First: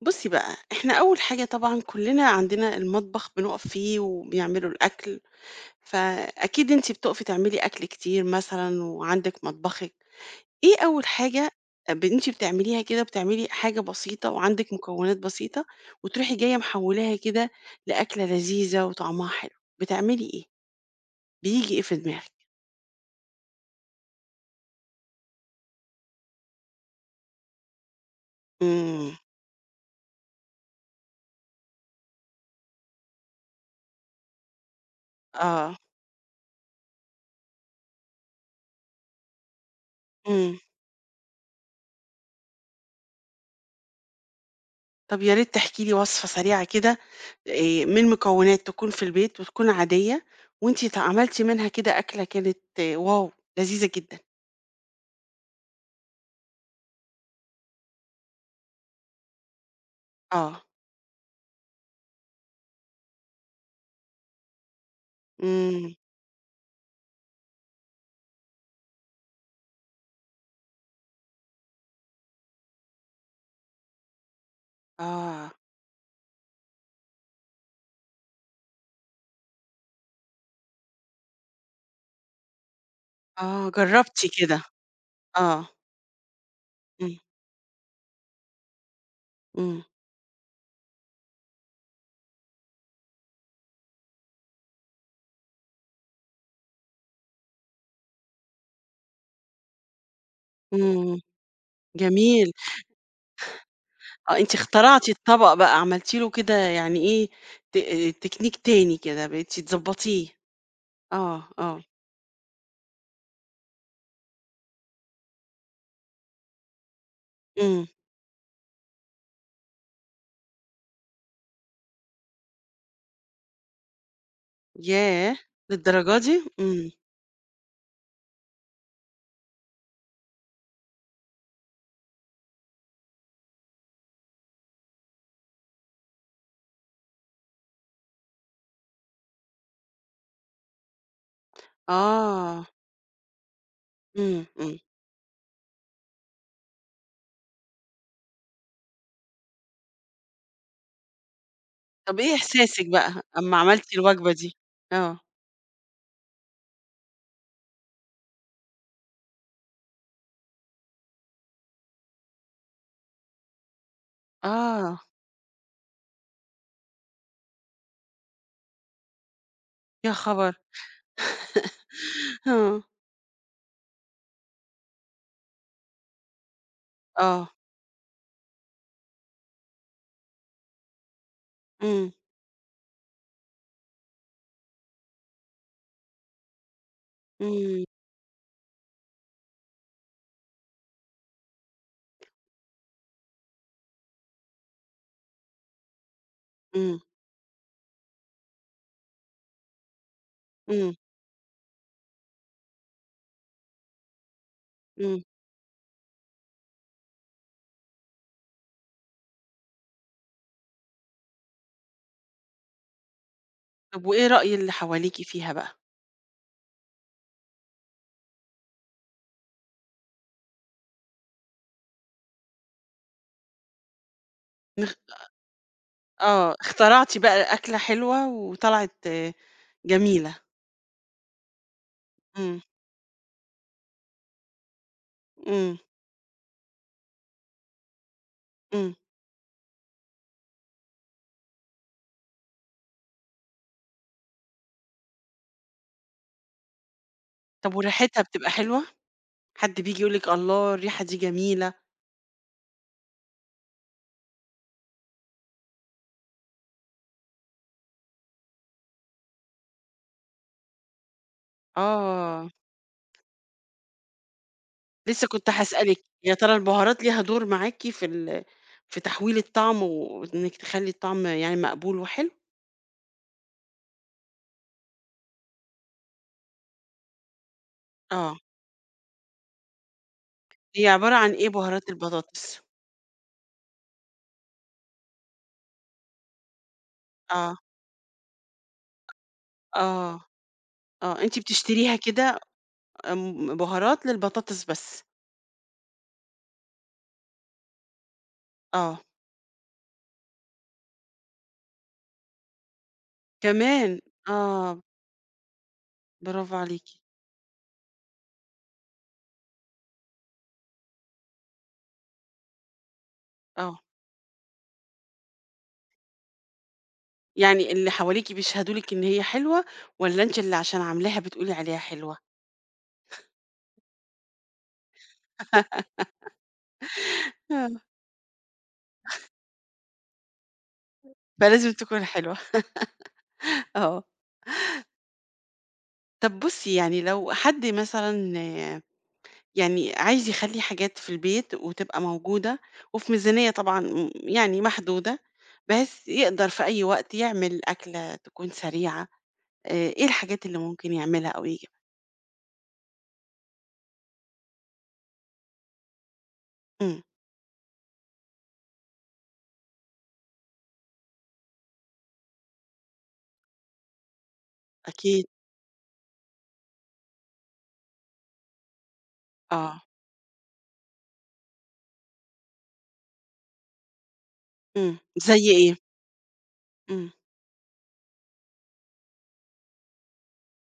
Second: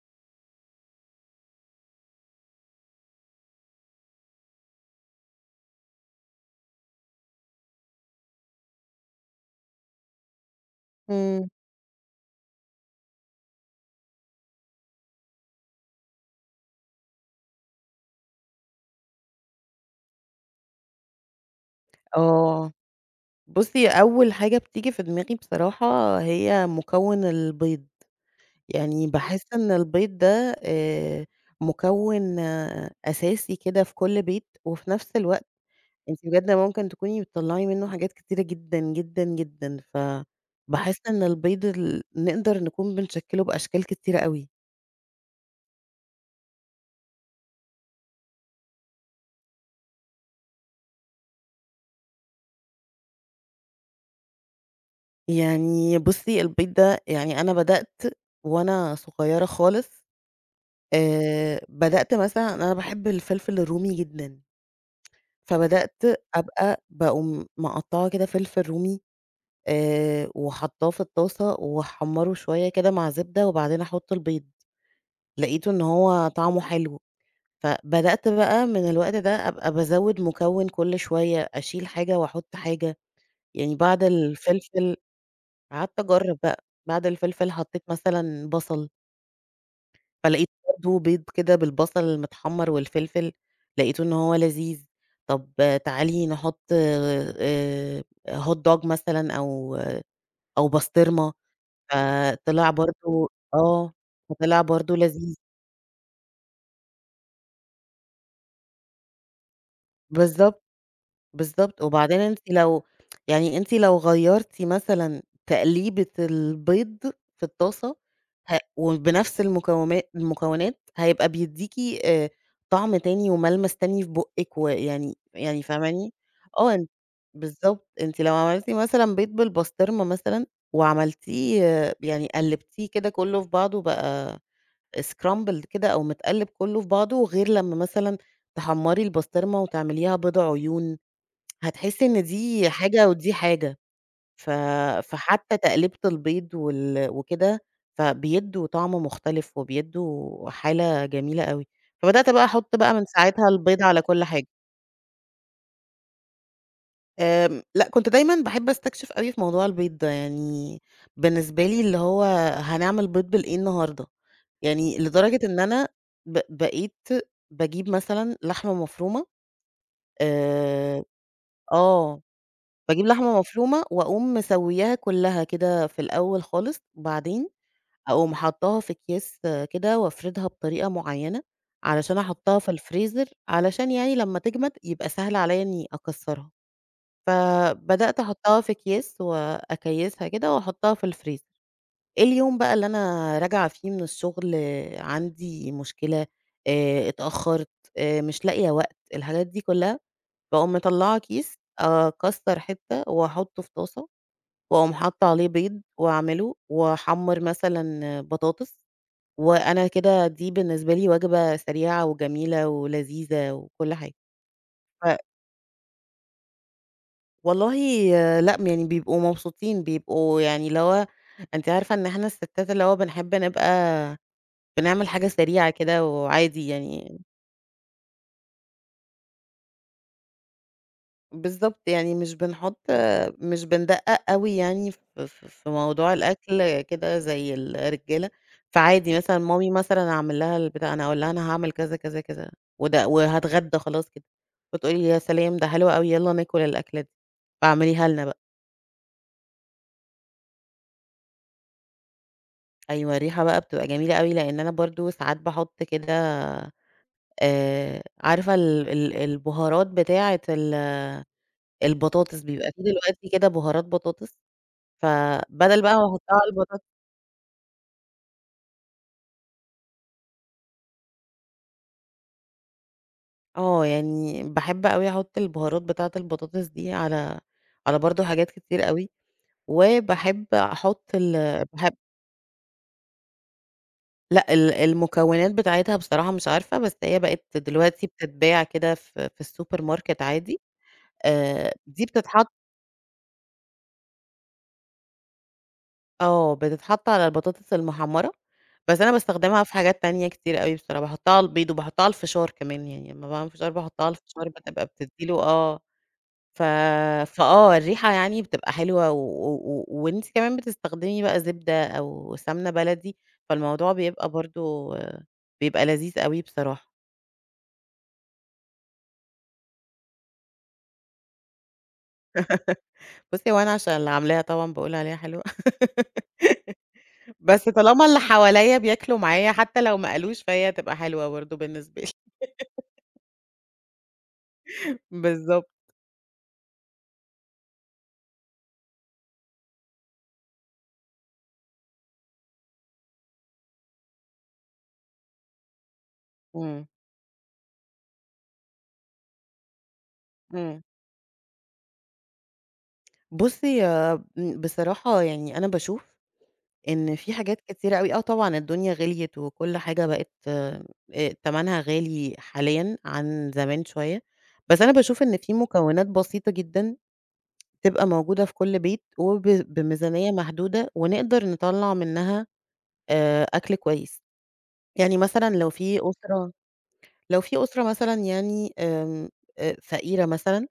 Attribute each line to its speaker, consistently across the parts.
Speaker 1: بُصي بقى، إحنا أول حاجة طبعًا كلّنا عندنا المطبخ بنُقف فيه وبيعملوا الأكل، فأكيد أنتِ بتُقفي تعملي أكل كتير مثلًا وعندِك مطبخِك، إيه أول
Speaker 2: إمم.
Speaker 1: حاجة آآ، ب أنتِ بتعمليها كده بتعملي حاجة بسيطة وعندِك مُكونات بسيطة وتروحي جاية محولاها كده لأكلة لذيذة وطعمها حلو؟ بتعملي إيه، بييجي إيه في دماغِك؟
Speaker 2: آه. بُصي أول حاجة بتيجي في دماغي بصراحة هي مُكوّن البيض. يعني
Speaker 1: إمم.
Speaker 2: باحس إن البيض ده آآ، مُكوّن أساسي كده في كُل بيت، وفي نفس الوقت
Speaker 1: آه.
Speaker 2: أنتِ بجد ممكن تكوني بتطلّعي منه حاجات كتيرة جدًا، جدًا، جدًا
Speaker 1: إمم.
Speaker 2: فباحس إن البيض ال نقدر نكون بنشكّله بأشكال كتيرة أوي.
Speaker 1: طَب يا ريت تحكي لي وَصفة سريعة كده آآ، مِن مُكونات تكون في البيت وتكون عادية، وأنتِ ات عملتِ منها كده أكلة كانت واو! لذيذة جدًا.
Speaker 2: يعني بُصي البيض ده، يعني أنا بدأت وأنا صُغيرة خالص
Speaker 1: آه.
Speaker 2: آآ، بدأت مثلًا أنا باحب الفلفل الرومي جدًا.
Speaker 1: إمم.
Speaker 2: فبدأت أبقى باقوم مَقطّعة كده فلفل رومي. آآ، وحاطّاه في الطاسة وأحمّره شوية كده مع زبدة، وبعدين أحط البيض.
Speaker 1: آه.
Speaker 2: لقيته إن هو طعمه حلو. فبدأت بقى مِن الوقت ده أبقى بازوّد مُكوّن كُل شوية، أشيل حاجة وأحط حاجة،
Speaker 1: آه،
Speaker 2: يعني بعد
Speaker 1: جرّبتِ كده.
Speaker 2: الفلفل
Speaker 1: آه.
Speaker 2: قعدت أجرّب بقى، بعد
Speaker 1: إمم.
Speaker 2: الفلفل حطيت مثلًا بصل.
Speaker 1: إمم.
Speaker 2: فلقيت [unintelligible] بيض كده بالبصل المتحمَّر والفلفل، لقيت إن هو لذيذ. طب آآ، تعالي نحط آآ، Hot dog مثلًا أو أو
Speaker 1: إمم.
Speaker 2: بسطرمة.
Speaker 1: جميل.
Speaker 2: فطلع برضه آه.
Speaker 1: آه، أنتِ
Speaker 2: فطلع برضه
Speaker 1: اخترعتِ
Speaker 2: لذيذ.
Speaker 1: الطبق بقى، عملتِ له كده يعني إيه، ت تكنيك تاني كده، بقيتِ تضبَطيه.
Speaker 2: بالضبط.
Speaker 1: آه، آه.
Speaker 2: بالضبط، وبعدين أنتِ لو يعني أنتِ لو غيّرتِ مثلًا تقليبة البيض في
Speaker 1: إمم.
Speaker 2: الطاسة ه وبنفس المكو المكونات هيبقى بيدّيكِ آآ، طعم تاني وملمس تاني في بُقِك و يعني
Speaker 1: ياه!
Speaker 2: يعني فاهماني؟
Speaker 1: للدرجة دي؟
Speaker 2: آه،
Speaker 1: إمم.
Speaker 2: بالضبط، أنتِ لو عملتِ مثلًا بيض بالبسطرمة مثلًا وعملتيه آآ، يعني قلّبتيه كده كلّه في بعضه بقى scrambled كده أو متقلب كلّه في بعضه غير لمّا مثلًا تحمّري البسطرمة وتعمليها بيض عيون. هتحسي إن
Speaker 1: آه.
Speaker 2: دي حاجة ودي حاجة.
Speaker 1: إمم،
Speaker 2: ف
Speaker 1: إمم.
Speaker 2: فحتى تقلّيبة البيض وال وكده، فبيدّوا طعم مختلف وبيدّوا حالة جميلة أوي.
Speaker 1: طب
Speaker 2: فبدأت
Speaker 1: إيه
Speaker 2: بقى أحط
Speaker 1: إحساسِك
Speaker 2: بقى من
Speaker 1: بقى
Speaker 2: ساعتها
Speaker 1: أمّا
Speaker 2: البيض
Speaker 1: عملتِ
Speaker 2: على كل
Speaker 1: الوجبة
Speaker 2: حاجة.
Speaker 1: دي؟ آه.
Speaker 2: آمم، لأ، كنت دايمًا باحب أستكشف أوي في موضوع البيض ده. يعني بالنسبة لي اللي هو هنعمل بيض بالإيه النهارده؟ يعني
Speaker 1: آه.
Speaker 2: لدرجة إن أنا ب بقيت باجيب مثلًا لحمة مفرومة،
Speaker 1: يا خبر!
Speaker 2: آآ آه.
Speaker 1: آه.
Speaker 2: باجيب لحمة مفرومة، وأقوم مسويّاها كلّها كده في الأول خالص، وبعدين،
Speaker 1: آه.
Speaker 2: أقوم حاطّاها في أكياس كده، وأفردها بطريقة مُعيّنة،
Speaker 1: امم.
Speaker 2: علشان أحطها في الFreezer علشان يعني لما تجَمد يبقى سهل عليّا إني أكسرها.
Speaker 1: امم.
Speaker 2: فبدأت أحطها في أكياس، وأكيّسها كده، وأحطها في الFreezer. اليوم بقى اللي أنا راجعة فيه من الشغل عندي مشكلة،
Speaker 1: امم.
Speaker 2: آآ اتأخرت، آآ مش لاقية وقت. الحاجات دي كلّها. باقوم
Speaker 1: امم.
Speaker 2: مطلعة كيس، آآ أكسر حِتّة، وأحطه في طاسة، وأُقوم
Speaker 1: امم.
Speaker 2: حاطّة عليه بيض، واعمله، واحمر مثلًا بطاطس. وأنا كده دي بالنسبة لي وجبة سريعة، وجميلة، ولذيذة، وكلّ
Speaker 1: طب
Speaker 2: حاجة.
Speaker 1: وإيه رأي اللي
Speaker 2: ف
Speaker 1: حواليكِ فيها بقى؟
Speaker 2: والله لأ، م يعني بيبقوا مبسوطين، بيبقوا يعني اللي هو أنتِ عارفة إن إحنا الستات اللي هو بنحب نبقى
Speaker 1: إخ
Speaker 2: بنعمل حاجة سريعة كده
Speaker 1: آه،
Speaker 2: وعادي
Speaker 1: اخترعتِ
Speaker 2: يعني
Speaker 1: بقى أكلة حلوة وطلعِت جميلة.
Speaker 2: بالضبط، يعني مش
Speaker 1: امم.
Speaker 2: بنحط مش بندقق أوي يعني ف ف في
Speaker 1: امم.
Speaker 2: موضوع الأكل كده زي الرجالة.
Speaker 1: امم.
Speaker 2: فعادي مثلًا، مامي مثلًا أعمل لها البتاع أنا هأقول لها أنا هاعمل كذا، كذا، كذا وده وهاتغدى خلاص كده. فتقول لي: "يا سلام ده حلو أوي، يالّا ناكل الأكل ده،
Speaker 1: طب
Speaker 2: فاعمليها
Speaker 1: وريحتها
Speaker 2: لنا بقى."
Speaker 1: بتبقى حلوة؟ حد بييجي يقول لِك: "الله! الريحة دي جميلة؟"
Speaker 2: أيوه، الريحة بقى بتبقى جميلة أوي، لإن أنا برضو ساعات باحط كده آآ، عارفة ال ال البهارات بتاعة ال البطاطس؟
Speaker 1: آه.
Speaker 2: بيبقى فيه دلوقتي كده بهارات بطاطس،
Speaker 1: لسه كنت
Speaker 2: فبدل بقى
Speaker 1: هاسألِك،
Speaker 2: ما
Speaker 1: يا
Speaker 2: أحطها على
Speaker 1: ترى
Speaker 2: البطاطس
Speaker 1: البهارات ليها دور معاكِ في ال في تحويل الطعم وإنك تخلّي الطعم يعني مقبول وحلو؟
Speaker 2: آه، يعني باحب أوي أحط البهارات بتاعة البطاطس دي على على برضو
Speaker 1: آه.
Speaker 2: حاجات كتير أوي، وباحب
Speaker 1: هي
Speaker 2: أحط
Speaker 1: عبارة عن إيه
Speaker 2: ال
Speaker 1: بهارات
Speaker 2: باحب
Speaker 1: البطاطس؟
Speaker 2: لأ ال المكونات بتاعتها بصراحة مش عارفة، بس هي
Speaker 1: آه.
Speaker 2: بقت دلوقتي بتتباع كده في في السوبر
Speaker 1: آه،
Speaker 2: ماركت عادي
Speaker 1: آه، أنتِ
Speaker 2: آآ،
Speaker 1: بتشتريها
Speaker 2: دي
Speaker 1: كده،
Speaker 2: بتتحط
Speaker 1: امم، بُهارات للبطاطس بس.
Speaker 2: آه، بتتحط على البطاطس المحمرة بس
Speaker 1: آه.
Speaker 2: أنا باستخدمها في حاجات تانية كتير أوي بصراحة، باحطها على البيض وباحطها على الفشار كمان يعني لمّا باعمل فشار،
Speaker 1: كمان!
Speaker 2: باحطها على الفشار بقى
Speaker 1: آه.
Speaker 2: بتبقى بتدي له آه
Speaker 1: برافو
Speaker 2: ف
Speaker 1: عليكِ.
Speaker 2: فآه، الرِّيحَة يعني بتبقى حلوة و و و وأنتِ كمان بتستخدمي بقى زبدة أو سمنة بلدي
Speaker 1: آه.
Speaker 2: فالموضوع بيبقى برضه بيبقى لذيذ أوي بصراحة.
Speaker 1: يعني اللي حواليكِ بيشهدوا لِك إن هي حلوة، والّا أنتِ اللي عشان عاملاها بتقولي عليها حلوة؟
Speaker 2: بُصي هو أنا عشان اللي عاملاها طبعًا باقول عليها حلوة بس
Speaker 1: آه.
Speaker 2: طالما اللي حواليّا بياكلوا معايا حتى لو ما قالوش فهي تبقى حلوة برضه
Speaker 1: فلازم
Speaker 2: بالنسبة
Speaker 1: تكون
Speaker 2: لي.
Speaker 1: حلوة آه.
Speaker 2: بالضبط.
Speaker 1: طب بُصّي يعني لو حد مثلًا يعني عايز يخلِّي حاجات في البيت وتبقى موجودة، وفي ميزانية طبعًا م يعني محدودة بحيث يقدر في أي
Speaker 2: إمم.
Speaker 1: وقت يعمل أكلة تكون سريعة آآ، إيه الحاجات اللي
Speaker 2: إمم.
Speaker 1: ممكن يعملها أو يجيبها؟
Speaker 2: بُصّي ب بصراحة يعني أنا باشوف
Speaker 1: إمم.
Speaker 2: إن في حاجات كتيرة أوي آه، طبعًا الدنيا غليت وكل حاجة بقت آآ، تمنها غالي حاليًا عن زمان شوية، بس أنا باشوف
Speaker 1: أكيد.
Speaker 2: إن في مكونات بسيطة جدًا تبقى موجودة في كل بيت وب
Speaker 1: آه.
Speaker 2: بميزانية محدودة ونقدر نطلَّع منها آآ، أكل كويس
Speaker 1: إمم،
Speaker 2: يعني
Speaker 1: زي
Speaker 2: مثلًا لو
Speaker 1: إيه؟
Speaker 2: في أسرة
Speaker 1: إمم.
Speaker 2: لو في أسرة مثلًا يعني آمم، أ فقيرة مثلًا،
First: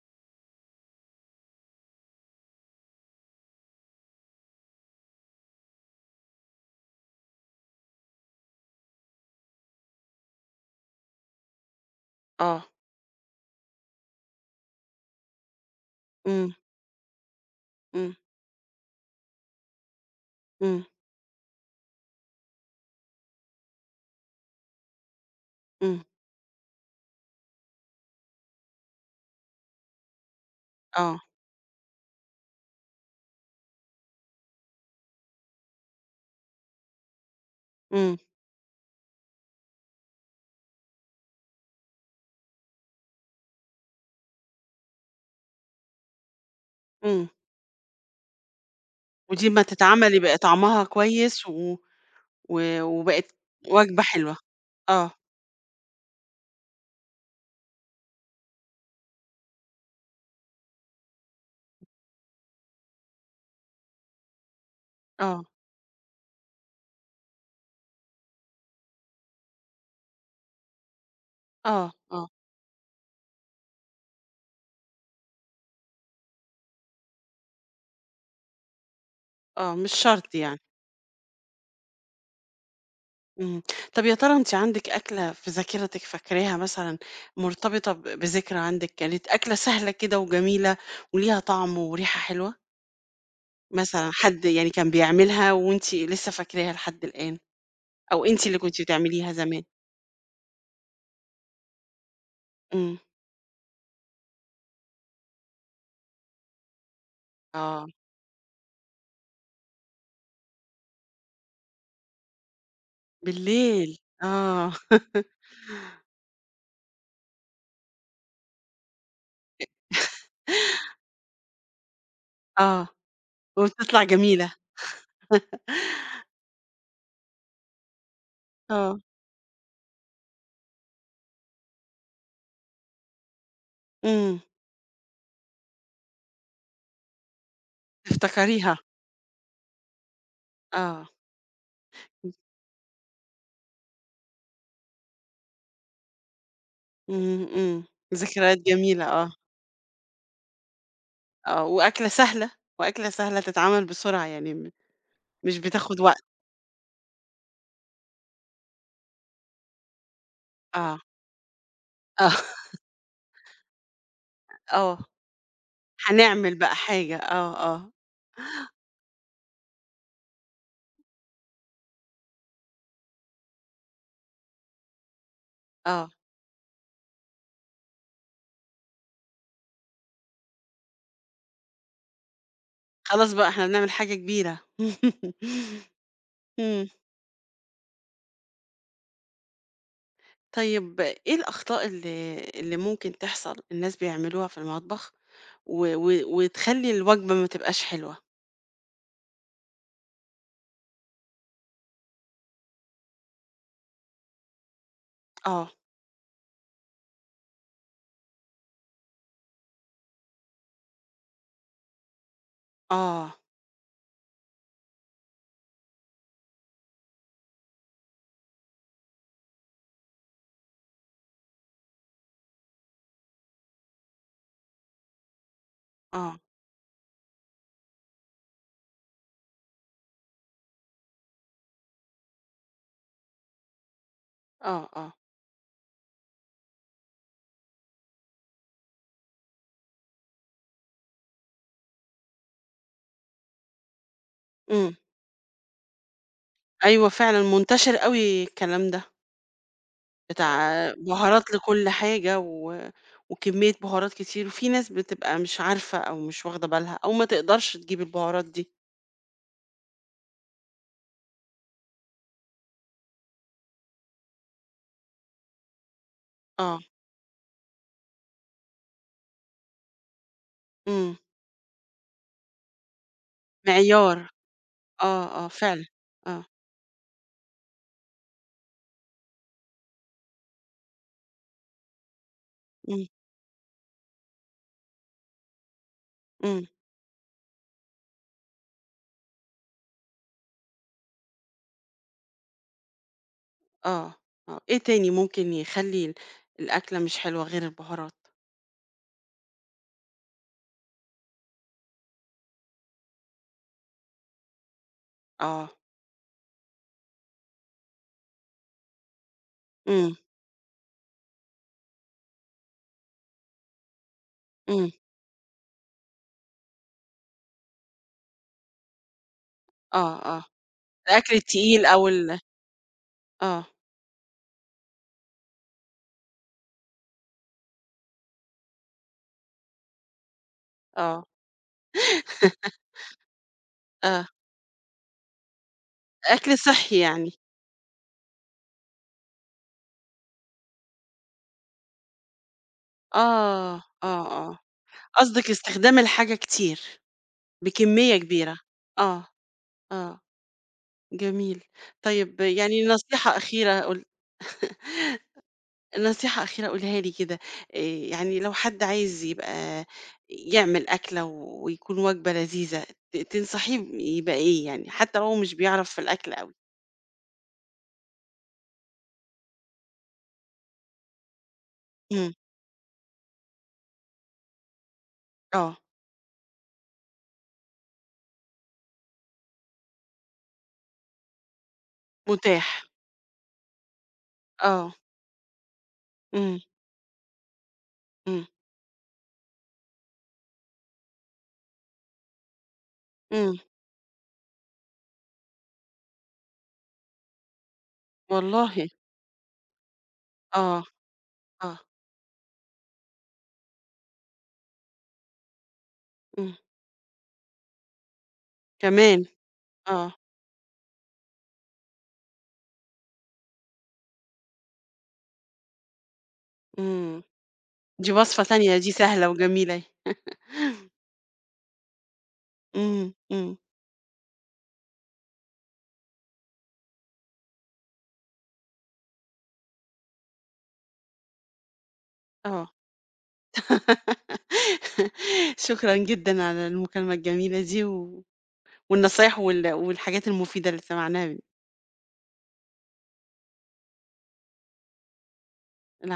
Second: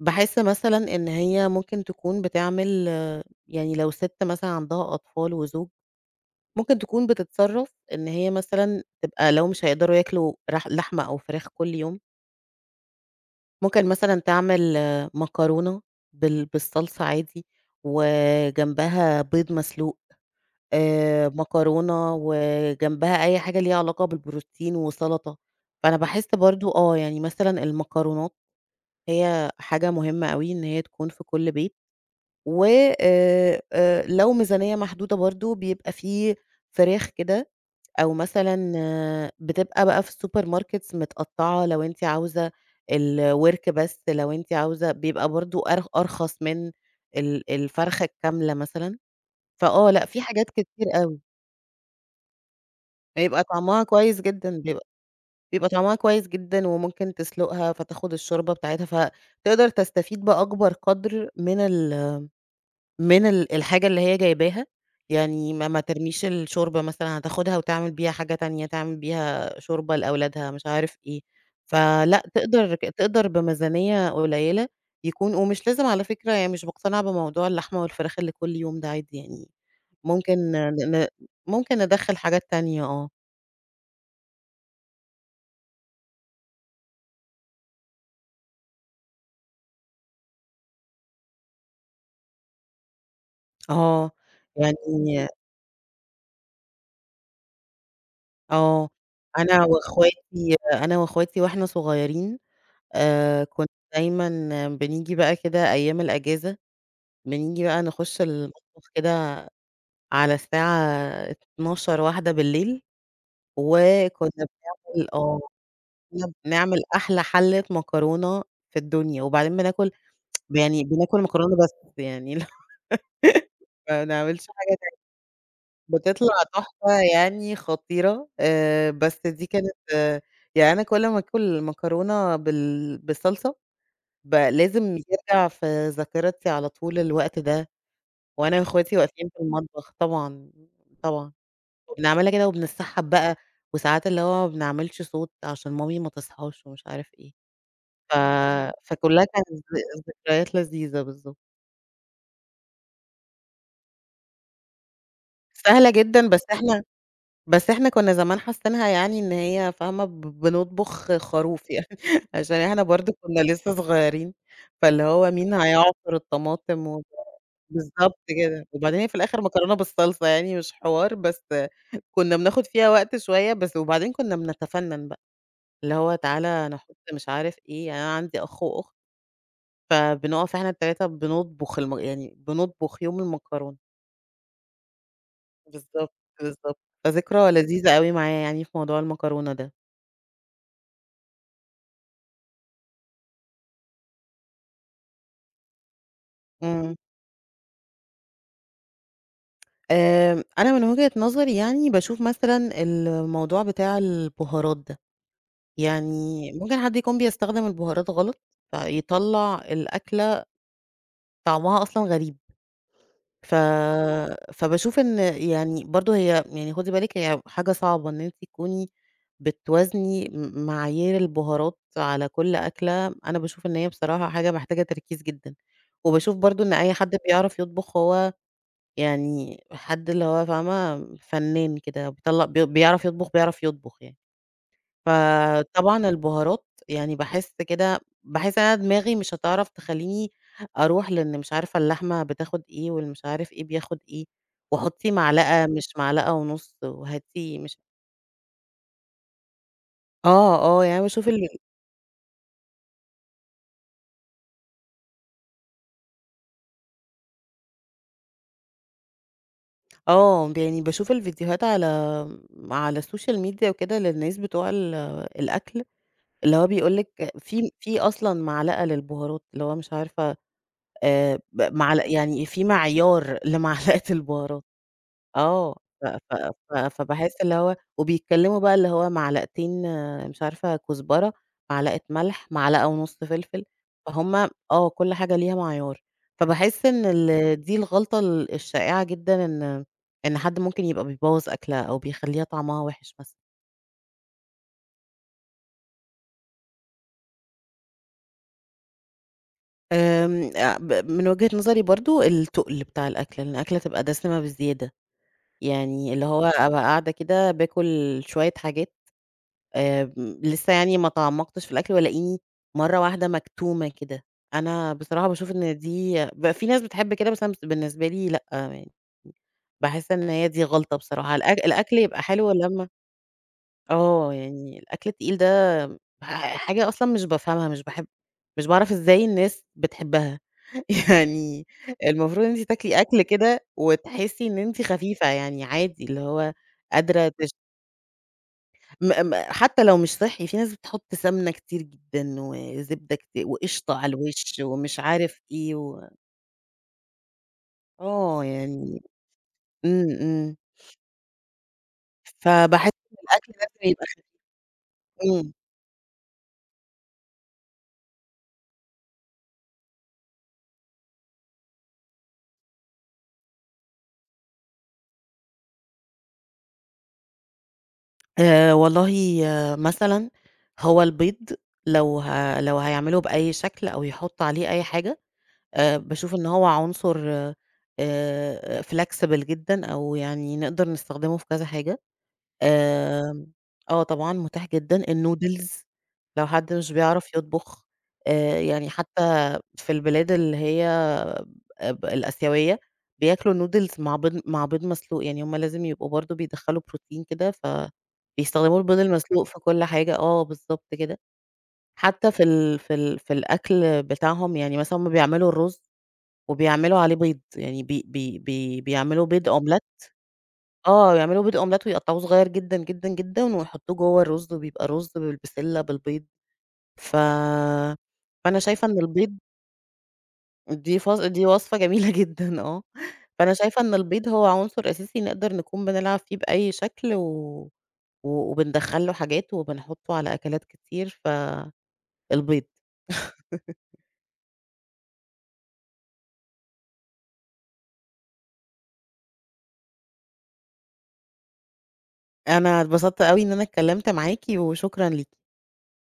Speaker 2: باحس مثلًا إن هي ممكن تكون بتعمل يعني لو ست مثلًا عندها أطفال وزوج، ممكن تكون بتتصرّف إن هي مثلًا تبقى لو مش هيقدروا ياكلوا رح لحمة أو فراخ كل يوم.
Speaker 1: آه.
Speaker 2: ممكن مثلًا تعمل مكرونة بال
Speaker 1: إمم.
Speaker 2: بالصلصة عادي
Speaker 1: إمم.
Speaker 2: وجنبها بيض مسلوق
Speaker 1: إمم.
Speaker 2: آآ، مكرونة وجنبها أي حاجة ليها علاقة بالبروتين وسلطة، أنا
Speaker 1: إمم.
Speaker 2: باحس برضه آه، يعني مثلًا المكرونات هي حاجة مهمة أوي إن هي تكون في
Speaker 1: آه.
Speaker 2: كل بيت، و آآ آآ لو ميزانية محدودة برضه بيبقى في فراخ كده، أو
Speaker 1: إمم.
Speaker 2: مثلًا بتبقى بقى في السوبر ماركتس متقطعة لو أنتِ عاوزة آآ، الورك بس لو أنتِ عاوزة بيبقى برضه أر أرخص من
Speaker 1: إمم.
Speaker 2: ال الفرخة الكاملة مثلًا،
Speaker 1: ودي أما
Speaker 2: فآه لأ
Speaker 1: تتعمل
Speaker 2: في
Speaker 1: يبقى
Speaker 2: حاجات
Speaker 1: طعمها
Speaker 2: كتير أوي.
Speaker 1: كويس، و و وبقت
Speaker 2: بيبقى طعمها
Speaker 1: وجبة
Speaker 2: كويس
Speaker 1: حلوة؟
Speaker 2: جدًا، بيبقى
Speaker 1: آه.
Speaker 2: بيبقى طعمها كويس جدًا، وممكن تسُلُقها فتاخُد الشوربة بتاعتها فتقدر تستفيد بأكبر قدر من ال من ال الحاجة اللي هي جايباها
Speaker 1: آه.
Speaker 2: يعني ما ما ترميش الشوربة مثلًا هتاخدها وتعمل بيها حاجة تانية، تعمل بيها شوربة لأولادها مش عارف إيه
Speaker 1: آه،
Speaker 2: فلا
Speaker 1: آه.
Speaker 2: تقدر تقدر بميزانية قليلة يكون ومش لازم على فكرة يعني مش مقتنعة بموضوع اللحمة والفراخ اللي كل يوم ده عادي يعني،
Speaker 1: آه، مش شرط
Speaker 2: ممكن
Speaker 1: يعني.
Speaker 2: ن ممكن ندخَّل حاجات تانية آه.
Speaker 1: إمم، طب يا ترى أنتِ عندِك أكلة في ذاكرتِك فاكراها، مثلًا مرتبطة ب بذكرى عندِك، كانت أكلة سهلة كده، وجميلة، وليها طعم، وريحة حلوة؟ مثلًا
Speaker 2: آه،
Speaker 1: حد يعني كان
Speaker 2: يعني
Speaker 1: بيعملها، وأنتِ لسه فاكراها لحد الآن؟ أو أنتِ اللي كنتِ
Speaker 2: آه،
Speaker 1: بتعمليها زمان؟
Speaker 2: أنا وأخواتي أنا وأخواتي وإحنا صغيرين
Speaker 1: إمم.
Speaker 2: آآ كنّا دايمًا بنيجي بقى كده أيام الأجازة، بنيجي بقى
Speaker 1: آه.
Speaker 2: نخش المطبخ كده على 12:00، 01:00
Speaker 1: بالليل،
Speaker 2: وكنّا
Speaker 1: آه.
Speaker 2: بنعمل آه، كنا بنعمل أحلى حَلة مكرونة في الدنيا، وبعدين بناكل يعني بنأكل مكرونة بس. يعني اللي ه
Speaker 1: آه، وبتطلع
Speaker 2: ما نعملش
Speaker 1: جميلة.
Speaker 2: حاجه تانية. بتطلع تحفة، يعني خطيرة. آآ
Speaker 1: آه.
Speaker 2: بس دي كانت يعني أنا كلّ ما آكل مكرونة بال بالصلصة، ب
Speaker 1: إمم.
Speaker 2: لازم ترجع في ذاكرتي على طول الوقت ده. وأنا
Speaker 1: تفتكريها.
Speaker 2: وأخواتي واقفين في المطبخ طبعًا،
Speaker 1: آه.
Speaker 2: طبعًا، بنعملها كده، وبنتسحب بقى، وساعات اللي هو ما بنعملش صوت، عشان مامي ما تصحاش، ومش عارف إيه،
Speaker 1: إمم، إمم.
Speaker 2: ف
Speaker 1: ذكريات جميلة،
Speaker 2: فكلّها
Speaker 1: آه.
Speaker 2: كانت ذك ذكريات لذيذة، بالضبط.
Speaker 1: آه، وأكلة سهلة، وأكلة سهلة تتعمل بسرعة، يعني م مش
Speaker 2: سهلة
Speaker 1: بتاخد وقت.
Speaker 2: جدًا، بس إحنا بس إحنا كنّا زمان حاسّينها يعني إن هي فاهمة؟ ب
Speaker 1: آه.
Speaker 2: بنطبخ خروف يعني
Speaker 1: آه.
Speaker 2: عشان إحنا برضه كنا لسّه صغيرين،
Speaker 1: آه.
Speaker 2: فاللي هو مين هيعصر
Speaker 1: هنعمل بقى
Speaker 2: الطماطم و
Speaker 1: حاجة، آه، آه.
Speaker 2: بالضبط كده، وبعدين هي في الآخر مكرونة بالصلصة يعني مش حوار، بس كنا بناخد فيها وقت شوية، بس وبعدين كنّا بنتفنن بقى اللي
Speaker 1: آه.
Speaker 2: هو تعالَ أنا هاحط مش عارف إيه. يعني أنا عندي أخ، وأخت، فبنقف إحنا ال3 بنطبخ الم يعني بنطبخ يوم
Speaker 1: خلاص بقى إحنا
Speaker 2: المكرونة.
Speaker 1: بنعمل حاجة كبيرة.
Speaker 2: بالضبط، بالضبط،
Speaker 1: إمم.
Speaker 2: فذكرى لذيذة أوي معايا، يعني في موضوع المكرونة ده.
Speaker 1: طيب، إيه الأخطاء اللي اللي ممكن تحصَل الناس بيعملوها في المطبخ و و وتخلّي
Speaker 2: امم.
Speaker 1: الوجبة ما تبقاش حلوة؟
Speaker 2: آمم، أنا من وِجهة نظري يعني باشوف مثلًا الموضوع بتاع البُهارات ده،
Speaker 1: آه.
Speaker 2: يعني ممكن حد يكون بيستخدم البُهارات غلط، فيطلّع الأكلة طعمها أصلًا غريب.
Speaker 1: آه.
Speaker 2: ف فباشوف إن يعني برضه هي يعني خدي بالِك يعني حاجة صعبة إن أنتِ تكُوني بتوازني م معايير البُهارات على كل أكلة، أنا باشوف إن هي بصراحة حاجة محتاجة تركيز جدًا وباشوف
Speaker 1: آه.
Speaker 2: برضه إن أي حد بيعرَف يطبُخ هو يعني حد اللي هو فاهمة، فنان كده بيطلّع بي بيعرَف يطبُخ، بيعرف يطبُخ يعني،
Speaker 1: آه، آه.
Speaker 2: فطبعًا البُهارات يعني باحس كده باحس إن أنا دماغي مش هتعرَف تخلّيني أرُوح لأن مش عارفة اللحمة بتاخد إيه والمش عارف إيه بياخد إيه
Speaker 1: إمم.
Speaker 2: وحُطّي معلقة مش معلقة ونُص
Speaker 1: أيوه فعلًا،
Speaker 2: وهاتي مش
Speaker 1: منتشر أوي الكلام ده.
Speaker 2: آه، آه،
Speaker 1: بتاع
Speaker 2: يعني أنا باشوف ال
Speaker 1: بُهارات لكل حاجة و وكمية بُهارات كتير في ناس بتبقى مش عارفة أو مش واخدة بالها أو ما تقدَرش تجيب البهارات دي.
Speaker 2: آه، ب يعني باشوف الفيديوهات على على الsocial media وكده، للناس بتوع ال الأكل اللي هو
Speaker 1: آه.
Speaker 2: بيقول لِك في في أصلًا معلقة للبهارات، اللي هو مش عارفة
Speaker 1: إمم.
Speaker 2: آآ ب معل يعني في معيار لمعلقة
Speaker 1: مِعيار.
Speaker 2: البهارات.
Speaker 1: آه، آه
Speaker 2: آه،
Speaker 1: فعلًا
Speaker 2: ف ف
Speaker 1: آه.
Speaker 2: ف فباحس اللي هو وبيتكلموا بقى، اللي هو معلقتين مش عارفة كزبرة، معلقة ملح، معلقة
Speaker 1: إمم.
Speaker 2: ونُص فلفل. فهُم آه، كل حاجة ليها معيار.
Speaker 1: إمم.
Speaker 2: فباحس إن ال دي الغلطة ال الشائعة جدًا، إن إن حد ممكن يبقى بيبوظ أكلة، أو بيخلّيها طعمها وِحش مثلًا.
Speaker 1: آه آه، إيه تاني ممكن يخلّي ال الأكلة مش حلوة غير البُهارات؟
Speaker 2: آمم، آآ، ب من وجهة نظري برضه التقل بتاع الأكل، إن الأكلة تبقى دسمة بزيادة.
Speaker 1: آه.
Speaker 2: يعني اللي هو أبقى قاعدة كده باكل شوية حاجات،
Speaker 1: إمم.
Speaker 2: آمم، لسه يعني ما تعمقتش في الأكل والاقيني مرة واحدة مكتومة كده.
Speaker 1: إمم.
Speaker 2: أنا بصراحة باشوف إن دي بيبقى في ناس بتحب كده مثلًا، بس أنا بالنسبة لي لأ، يعني باحس
Speaker 1: آه،
Speaker 2: إن
Speaker 1: آه.
Speaker 2: هي دي غلطة بصراحة.
Speaker 1: الأكل
Speaker 2: الأك
Speaker 1: التقيل
Speaker 2: الأكل
Speaker 1: أو
Speaker 2: يبقى
Speaker 1: ال
Speaker 2: حلو لمّا
Speaker 1: آه.
Speaker 2: آه، يعني الأكل التقيل ده ح حاجة أصلًا مش بافهمها، مش باحب مش باعرف إزاي الناس بتحبها.
Speaker 1: آه.
Speaker 2: يعني المفروض أنتِ تاكلي أكل كده
Speaker 1: آه.
Speaker 2: وتحسي إن أنتِ خفيفة، يعني عادي اللي هو
Speaker 1: أكل صحّي
Speaker 2: قادرة
Speaker 1: يعني.
Speaker 2: تش م م حتى لو مش صحّي، في ناس بتحط سمنة كتير جدًا، وزبده كتير،
Speaker 1: آه،
Speaker 2: وقشطه على
Speaker 1: آه، آه،
Speaker 2: الوش ومش عارف
Speaker 1: قصدِك
Speaker 2: إيه
Speaker 1: استخدام
Speaker 2: و
Speaker 1: الحاجة كتير، بكمية
Speaker 2: آه،
Speaker 1: كبيرة؟
Speaker 2: يعني
Speaker 1: آه،
Speaker 2: إمم،
Speaker 1: آه،
Speaker 2: إمم.
Speaker 1: جميل طيب يعني
Speaker 2: فباحس إن
Speaker 1: نصيحة
Speaker 2: الأكل
Speaker 1: أخيرة
Speaker 2: لازم
Speaker 1: قل
Speaker 2: يبقى خفي إمم.
Speaker 1: نصيحة أخيرة قُليها لي كده آآ، يعني لو حد عايز يبقى يعمل أكلة ويكون وجبة لذيذة ت تنصحيه يبقى إيه، يعني حتى وهو مش بيعرف في الأكل أوي؟
Speaker 2: آآ، والله مثلًا هو البيض، لو
Speaker 1: إمم.
Speaker 2: ه لو هيعمله بأي شكل أو يحطوا عليه أي حاجة
Speaker 1: آه.
Speaker 2: آآ، باشوف إن هو عنصر آآ، flexible جدًا أو يعني نقدر نستخدمه في كذا حاجة
Speaker 1: متاح.
Speaker 2: آمم، آه، طبعًا متاح
Speaker 1: آه.
Speaker 2: جدًا النودلز لو
Speaker 1: إمم.
Speaker 2: حد مش بيعرف يطبخ
Speaker 1: إمم.
Speaker 2: آآ، يعني حتى في البلاد اللي هي آآ، ب الآسيوية بياكلوا
Speaker 1: إمم.
Speaker 2: نودلز مع بيض مع بيض مسلوق يعني هم لازم يبقوا برضه بيدخّلوا بروتين كده ف
Speaker 1: والله.
Speaker 2: بيستخدموا البيض المسلوق في كل حاجة آه،
Speaker 1: آه،
Speaker 2: بالضبط كده،
Speaker 1: آه.
Speaker 2: حتى في ال في ال في الأكل بتاعهم يعني مثلًا هم بيعملوا الرز
Speaker 1: إمم.
Speaker 2: وبيعملوا عليه بيض يعني بي بي بي بيعملوا
Speaker 1: كمان!
Speaker 2: بيض أومليت
Speaker 1: آه.
Speaker 2: آه، بيعملوا بيض أومليت ويقطعوه صغير جدًا، جدًا، جدًا، ويحطوه جوا الرز وبيبقى رز بالبسلة بالبيض ف
Speaker 1: إمم، دي وصفة
Speaker 2: فأنا
Speaker 1: تانية
Speaker 2: شايفة
Speaker 1: دي
Speaker 2: إن
Speaker 1: سهلة
Speaker 2: البيض
Speaker 1: وجميلة أهي.
Speaker 2: دي فص دي وصفة جميلة جدًا آه
Speaker 1: إمم،
Speaker 2: فأنا
Speaker 1: إمم.
Speaker 2: شايفة إن البيض هو عنصر أساسي نقدر نكون بنلعب فيه بأي شكل و و وبندخّل له حاجاته وبنحطه على أكلات كتير فالبيض.
Speaker 1: آه. شكرًا جدًا على المكالمة الجميلة دي، و والنصايح وال والحاجات المفيدة اللي سمعناها.
Speaker 2: أنا اتبسطت أوي إن أنا اتكلمت معاكِ، وشكرًا ليكِ.
Speaker 1: العفو.